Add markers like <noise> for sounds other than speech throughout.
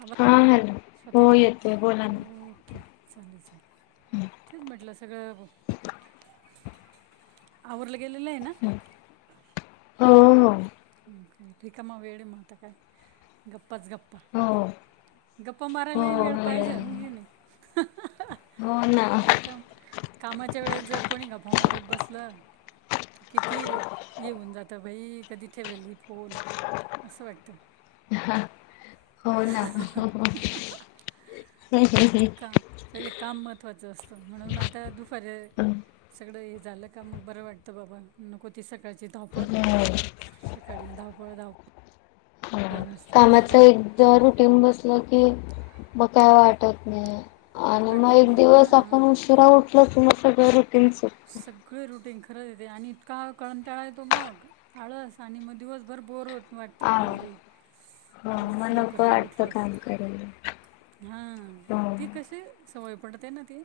आ हा हॅलो स्वाती हो ताई येतोय बोला ना ओके! चालेल चालेल. तेच म्हटलं सगळं आवरलं गेलेलं आहे ना? हो हो. हं, काय ठीक, मग वेळ हाय म आता काय गप गप्पाच गप्पा हो गप्पा हो मारायलाही वेळ पाहिजे, हाय कि नाही. हो. ना रिकाम कामाच्या वेळेस जर कोणी गप्पा मारत बसल. किती येऊन जात बाई. कधी ठेवेल ही फोन असं वाटत. हो ना. का पहिले काम महत्त्वाचं असतं. म्हणून आता दुपारी सगळं हे झालं. मग बरं वाटतं बाबा. नकोती सकाळची धावपळ सकाळी धावळ पळ, धावपळ. नुसती नाही की कामाच नाही एकदा रुटींग बसलं. की मग काय वाटत नाही. आणि मग वाटत एक नाही हा दिवस आपण उशिरा उठलो ती मग सगळ रुटींग. सगळी रेटिंग खराब. खरंच येते. आणि इतका कंटाळा येतो मग. आळस आणि मग दिवसभर बोर होत. वाटत की अरे. हा आज मग नको वाटतं काम करायला. हा हो ती कशी. सवय पडते ना. ती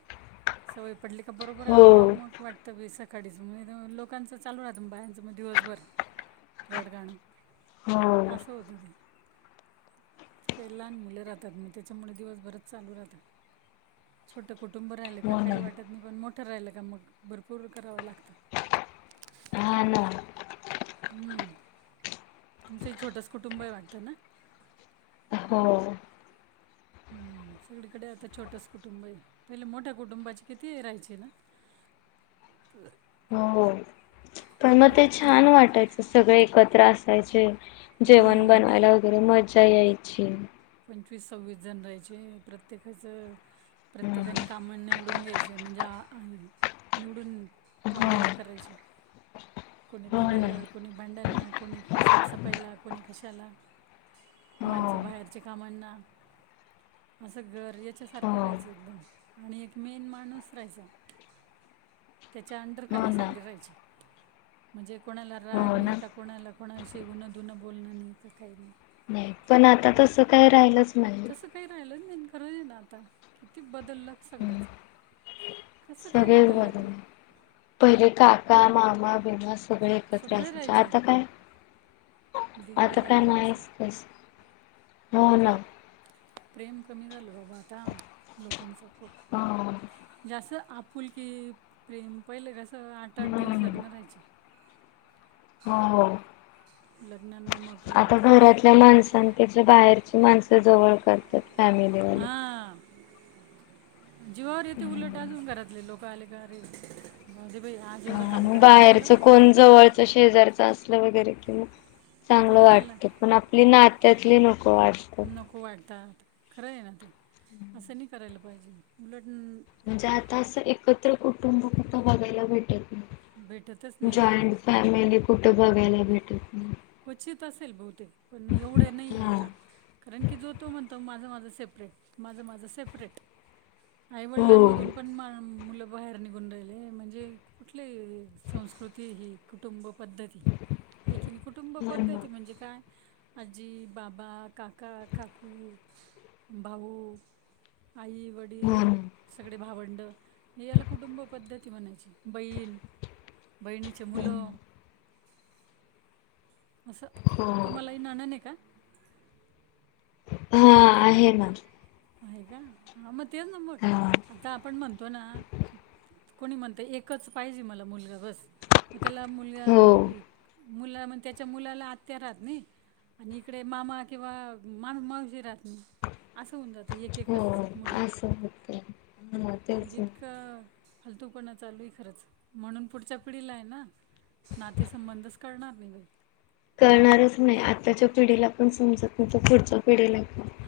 सवय. पडली का बरोबर हो आपो-आप मग वाटतं विस आकाडीच म्ह लोकांचं चालू राहतंग बायांचं मग दिवसभर रडगाणं. हो असस हूत ते. काही लहान मुलं राहतात. मग त्याच्यामुळे दिवसभरात चालू राहतात छोट मोठ. कुंटूब राहिले हो ना काही वाटत नाही. पण मोठ. राहायला का मग भरपूर करावं लागतं. हा ना हम्म तुमचं एक छोटस कुटुंब वाटतं ना? हो हम्म सगळीकडे आता छोटच कुटुंब आहे. पहिले मोठ्या कुटुंबाची किती राहायचे ना. तर. हो पण मग ते एवढे छान वाटायचं. सगळे एकत्र असायचे. जेवण हां बनवायला वगैरे मजा यायची. पंचवीस सव्वीस जण राहायचे प्रत्येकाचं हो प्रत्येकानी काम निवडून निवडून घ्यायचे म्हणजे निवडून आवडीने करायचे. कोणी हो ना धुन्याला कोणी, भांड्यांना कोण, साफसफाईला कोणी कशाला. हाअ. ते कामांना असं घर याच्यासारखं हो राहायचं एकदम आणि एक मेन माणूस राहायचा. त्याच्या हो अंडरखाली ना सगळे राहायचे. म्हणजे कोणाला राग हो ना नाही का, कोणाला कोणाविषयी उनं धुणं बोलणं नाही का काही नाही. पण आता तस काय राहिलच तसं काही राहिलंच नाही, करं ये ना आता किती बदललं हम्म सगळंच. कसं काय सगळेच बदललं काय बदलले पहिले काका, मामा, बिमा सगळे एकत्र सगळे असायचे, राहायचे आता काय? आता दिवाळीला काय गेलं कसं नाहीच, तस हो ना. म्हणजे प्रेम कमी झालं बाबा आता लोकांचं खूप हो म्हणजे असं आपुलकी प्रेम पहिलं कसं आठ आठ दिवस लग्न राहायचे. हो हो. लग्न आता घरातल्या माणसांपेक्षा बाहेरची माणसं जवळ करतात. फॅमिलीवाले हां जीवावर येते उलट अजून घरातले लोक आले का, आरे जाऊदे बई आज एवढं काम आणि करावं बाहेरच लागलं कोण जवळच शेजारच असलं वगैरे कि मग चांगलं तरी त्याला वाटतं, पण आपली कौ नात्यातली नको वाटत नको वाटतात खरं ये ना ते असं नाही करायला पाहिजेल उलट न- म्हणजे आता असं एकत्र कुटुंब कुठं बघायला भेटेल? भेटतच उ नाही ना जॉईंट खरंच फॅमिली कुठ बघायला भेटल? क्वचित असेल बहुतेक, पण एवढ्या नाही हा आता कारण की जो तो म्हणतो माझं माझ सेपरेट, माझ माझं सेपरेट, हो आईवडलांमधून हो पण मा मूल बाहेर निघून राहिले म्हणजे कुठले संस्कृती ही कुटुंब पद्धती हे की नई, कुटुंब ना पद्धती हो म्हणजे काय आजी, बाबा काका, काकू, भाऊ आई ना वडील हो. सगळे भावंड येला कुटुंब पद्धती म्हणायची. बहीण, बहिणीचे ना मुलं असं, हो तुम्हालाही ननन ये का? हा आहे ना आहे का? हा मग तेच ना मग हा आता आपण म्हणतो ना कोणी म्हणत एकच पाहिजे मला मुलगा बस, मग त्याला मुलगा हो. <unintelligible> मुला म्हण त्याच्या मुलाला आत्या राहत नई. आणि इकडे मामा किंवा मान मावशी राहत नई असं होऊन जात हो असं होतय ह तेच म्हणजे <unintelligible> इतकं फालतूपणा चालू ये खरंच म्हणून पुढच्या पिढीलाय ना नाते संंबंधच कळणार नाही भई कळणारच नई, आत्ताच्या पिढीला पण समजत <unintelligible> त पुढच्या पिढीला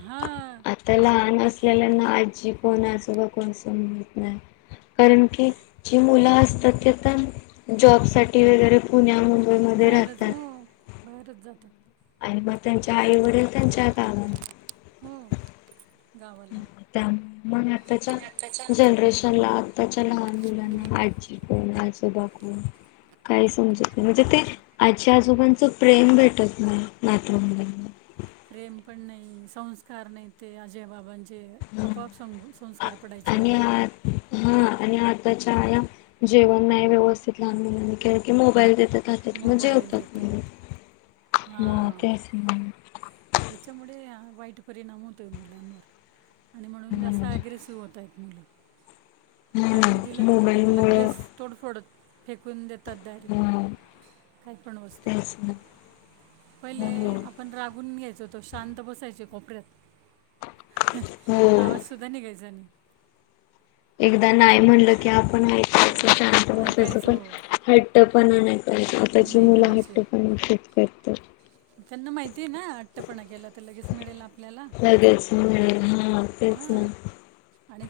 हां आता लहान अस <unintelligible> ल्यालांना आजी कोण, आजोबा कोण समजत नाय. कारण की जी मुलं असतात ते आता जॉबसाठी वगैरे पुण्या मुम बईमध्ये बाहेरच राहतात. हो बाहेरच जातात. आणि मग त्यांच्या आईवरील त्यांच्या गावा हो. गावाला त्या <unintelligible> मग आताच्या जनरेशनला ताच्या लहान मग मुलांना आजी कोण, आजोबा कोण काही समजत नाही म्हणजे ते आजी आजोबांचं प्रेम भेटत नाही, नातवंडाना प्रेम पण नाही, संस्कार नाही ते आज्या बाबांचे जे आपोआप <unintelligible> संस्कार पडायचे. आणि आ हा आणि आताच्या आया जेवण नाही व्यवस्थित लहान मुलांनी केल की मोबाईल देतात. <unintelligible> म मोबाईल जेवतात देतात <unintelligible> हा हां तेच ना याच्यामुळे हा वाईट परिणाम होतोय मुलांवर आणि म्हणून जास्त हा ॲग्रेसिव्ह होतायेत मुलं काही ना नई दिलं का, मोबाईल मुळ लगेच तोडफोड फेकून देत तद्दारी हा काही पण वस्तू तेच ना पहिले हो आपण रागून घ्यायचोतो शांत बसायचे कोपऱ्यात हो आवाज सुद्धा निघायचा नई. एकदा नाही म्हणलं की आपण ऐकायचं, शांत बसायचं पण ऐकायचो हट्ट पण आणाय <unintelligible> आताची नाही मुलं हट्ट करायचे पण खूप करतात. त्यांना माहितीये ना अट्टपणा केला त लगेच मिळेल आपल्याला अ हा तेच ना हां आणि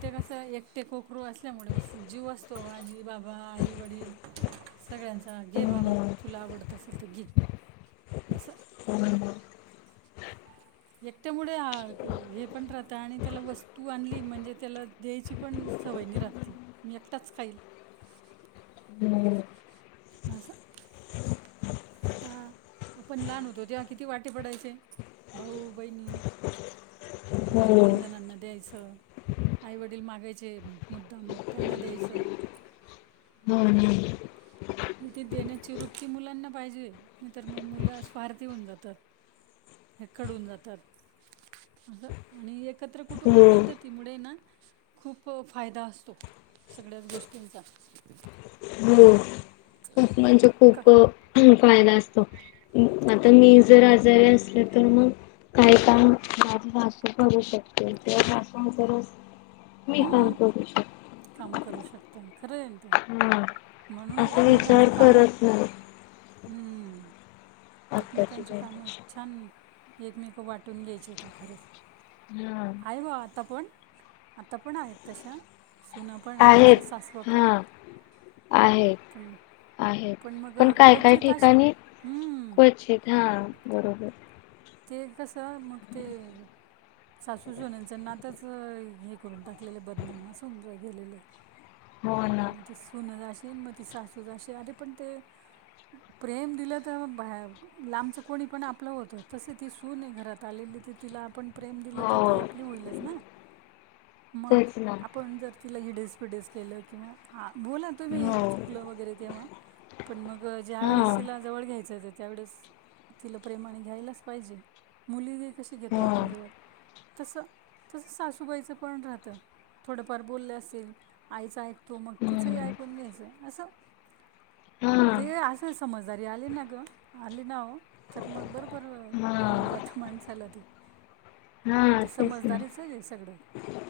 ते कोकरु असल्यामुळे म जीव असतो, आजी, बाबा, आई, वडील सगळ्यांचा, घे हो बाबा हो तुला आवडत असेल त घे असं <unintelligible> हा त्यामुळे हे, पण राहत आणि त्याला वस्तू आणली, म्हणजे त्याला द्यायची पण सवय नाही रा मी एकटाच खाईल हम्म. बस आता आपण लहान होतो तेव्हा किती वाटे पडायचे. भाऊ.. ! वाहिनी दोन तीन जणांना द्यायच. आई वडील मागा <inaudible> जे मुद्दाम त्यांना द्यायचं. रीकाम आहे <unintelligible> इथे देण्याची वृत्ती मुलांना पाहिजे. नाही तर मग मुलं स्वार्थी होऊन जातात. <unintelligible> हे कडून जातात. अस आणि एक एकत्र कुटुंब हो पद्धतीमुळे ना खूप फायदा असतो. सगळ्याच गोष्टींचा हो खूप म्हणजे का खूप फायदा असतो. आता मी जर, आजारी असल तर मग काही <unintelligible> मी काम हम्म. करू काम करू शकते खरंय हम... असा विचार कामं करत नाही हम्म आत्ताची एकमेकांचे काम जनरेशन. छान, एकमेक वाटून घ्यायचे ते खरंच हा. आहे बाबा आत्ता पण? आता पण आहेत तशा, सुन पण आहेत, तशा सासवं पण आहेत. आहे. पण आहेत. मग पण काय काय क्वचित अश ठिकाणी हम्म क्वचित हा.. ! बरोबर. ते कसं, मग ते सासू सुनेच नातच, हे करून टाकलेले बदनाम असून गेलेले हो ना. मग ते सुन जाशी, मग त सासूजशी अरे पण ते प्रेम दिलं तर लांबचं, कोणी पण आपलं होत. तसे ती सून घरात, आलेली ते तिला आपण प्रेम दिलं तर, ती हो आपली होईलच ना? मग तेच ना आपण जर तिला हिडेस, पिडस केलं किंवा ह बोला तुम्ही हो चुकलं वगैरे तेव्हा, पण मग ज्या हा वेळ असेल जवळ घ्यायचं त्या त्यावेळेस तिला प्रेमाने घ्यायलाच पाहिजे, मुली कशी घेतो हो. आपण जवळ तसं तसं सासूबाईचं पण राहतं थोडंफार बोललं, असेल आईचं ऐक तो मग तिचही, हम्म ऐकून घ्यायचं असं हा ते असं समजदारी, आली ना ग आली नाव. तर मग बरोबर हा जात माणसाला. हा त तेच ना. समजदारीच आहे आहे सगळं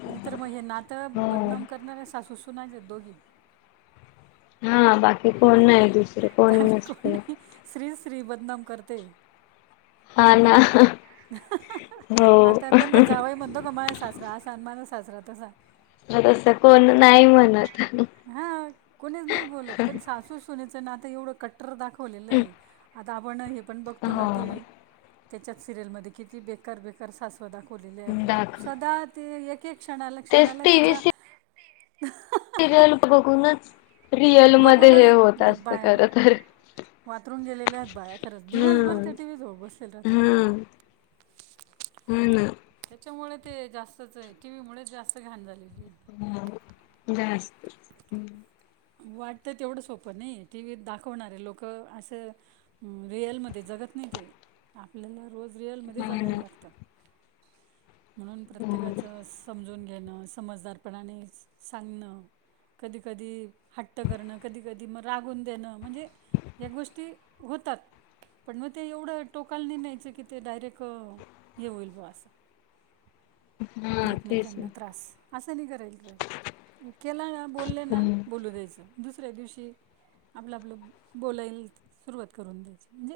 नाहीतर मग हे नातं, हो बदनाम करणाऱ्या सासूसूनाेत दोघी हा. बाकी कोण नाही तुस काही कोण नाही, श्री श्री बदनाम करते. हे हा क ना नाही हो. आता कोणता जावई, म्हणतो का माझ्या सासरा सन्मान साजराात असा <inaudible> म तस कोण नाही म्हणत हा नात एवढं कट्टर, दाखवलेलं आहे. आता आपण हे पण, बघतो ना हो टी. व्ही त्याच्यात सिरियलमध्येध्ये किती, बेकार-बेकार सासवा दाखवलेले आहेत. दाखव. सदा ते एक- क्षणाला तेच क्षणाला टीव्ही तिच्या सी सिरियल बघूनच रिअल मध्ये, हे बघूनच होत असत खर तर वाातरून गेले आहेत बाया खरच दिवसभर हम्म त्या टीव व्च बसलेले हो. हम्म हा ना. त्याच्यामुळे ते जास्तच टी. व्ही मुळे जास्त घाण झाले. हा जास्त. वाटत तेवढं सोपं नाही टीव्हीत दाखवणारे लोक असं रिअलमध्ये ज नाही आपल्याला रोज रिअलमध्ये हा जगावं ना लागतात. म्हणून प्रत्येकाच हो समजून घ. घेणं समजदारपणाने सांगणं कधी कधी. हट्ट करणं कधी कधी मग रागून देणं म्हणजे या गोष्टी होतात. पण मग ते एवढं टोकाला नाही न्यायचं की ते डायरेक्ट हे होईल ब असं. <inaudible> हा तेच ना एकमेकांना त्रास असं नाही करायल पाहिजे. केला ना बोलले हो ना बोलू द्यायचं. दुसऱ्या दिवशी आपलं आपलं बोलायला सुरुवात करून द्यायची म्हणजे.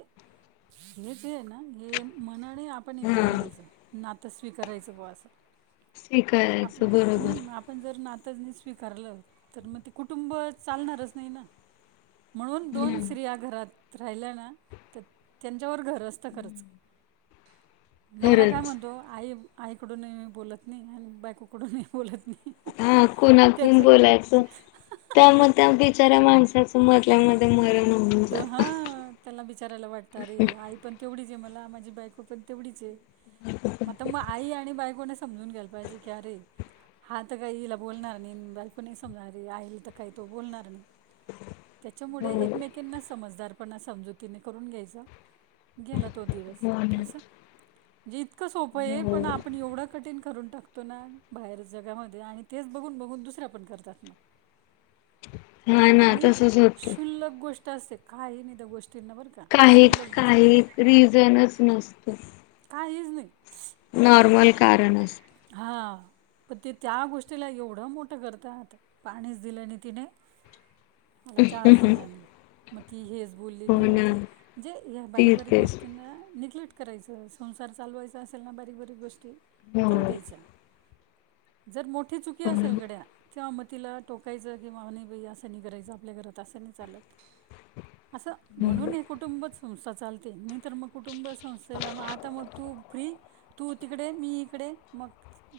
हे जे आहे ना हे मना आणि आपण हे हा करून घ्यायचं नात स्वीकारायचं बुवा असं. स्वीकारायचं बरोबर ता स्वीकारलं तर मग ते कुटुंब चालणारच नाही ना. म्हणून दोन हम्म स्त्रिया घरात राहिल्या ना त्यां. तोवर घर असतं खरंच. नवरा काय खरंच म्हणतो आई आईकडून बोलत नाही आणि बायकोकडून. हा कोणाकून बोलायचं त्या म्हणता मग. बचऱ्या माणसाच मधल्यामध्ये मरन. दो हा त्याला बिचारायला वाटतं अरे आई पण तेवढीच. मला माझी बायको पण तेवढीच आता मला आई आणि बायको. समजून घ्यायला पाहिजेअरे! हा तर काय हिला बोलणार नाही बायकणी समजणार आईल तर काही तो बोलणार नाही. त्याच्यामुळे हो एकमेकांना समजदारपणा समजुतीने करून घ्यायच. गेला तो दिवस हो ना अस म्हणजे इतकं सोपं आहे हो पण आपण एवढं कठीण करून. टाकतो ना बाहेर जगामध्ये आणि तेच बघून बघून दुसर्या पण करतात मग. हा ना आणि तसच होत. क्षुल्लक गोष्ट असते काही नाही गोष्ट. काही काही रिझनच नसतो. काहीच नाही नॉर्मल कारण अस. हां. पण ते त्या गोष्टीला एवढं मोठं करतातात पाणीच दिलं आणि तिने. मला चहा ची दिला नाही. बोलली हो नाही ना म्हटल म्हणजे हे ते बारीक बारीक तेच गोष्टींना नि. <inaudible> करायचं संसार चालवायचा असेल ना बारीक बारीक गोष्टी हो जाऊ द्यायच्या. जर मोठी चुकी हो असेल घड्या तेव्हा. तिला टोकायचं की मावनी नाही बाई असंनी करायचं आपल्या घरात असंनी चालत. असं म्हणून हे कुटुंब संस्था चालते. तर मग कुटुंब संस्थेला मग आता मग तू फ्री तू तिकडे मी. हि इकडे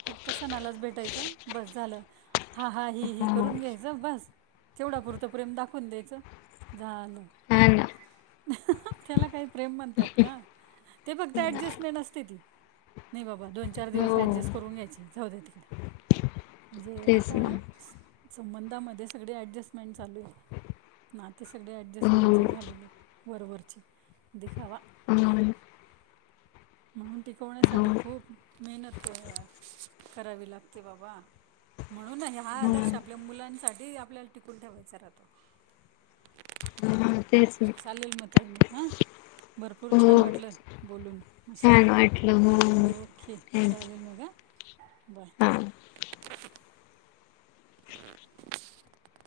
फक्त सणालाच भेटायचं बस झालं. हां हा ही ही हो करून घ्यायचं बस तेवढा पुरतं प्रेम दाखवून द्यायचं झालं. हा ना. त्याला काही प्रेम म्हणतात का ते फक्त ऍडजस्टमेंट असते ती. नाही बाबा दो. द चार दिवस हो ॲडजस्ट करून घ्यायचे जाउद्या तिकडे म्हणजे तेच आता. ना संबंधामध्ये सगळे ॲडजस्टमेंट चालू आहे नाते सगळे हो ॲडजस्टमेंटचे झालेले. बरोबवरचे दिखावा. हो हो म्हणून टिकवण्यासाठी खूप मेहनत करावी. करावी लागते बाबा म्हणून हा हो आदर्श आपल्या मुलांसाठी. ते आपल्याला टिकून ठेवायच राहतो. <unintelligible> चालेल म तई मग हं भरपूर हो छान वाटलं बोलून मस्त छान वाटलं हो ओके थँक्यू चालेल मघा हां बाय <inaudible>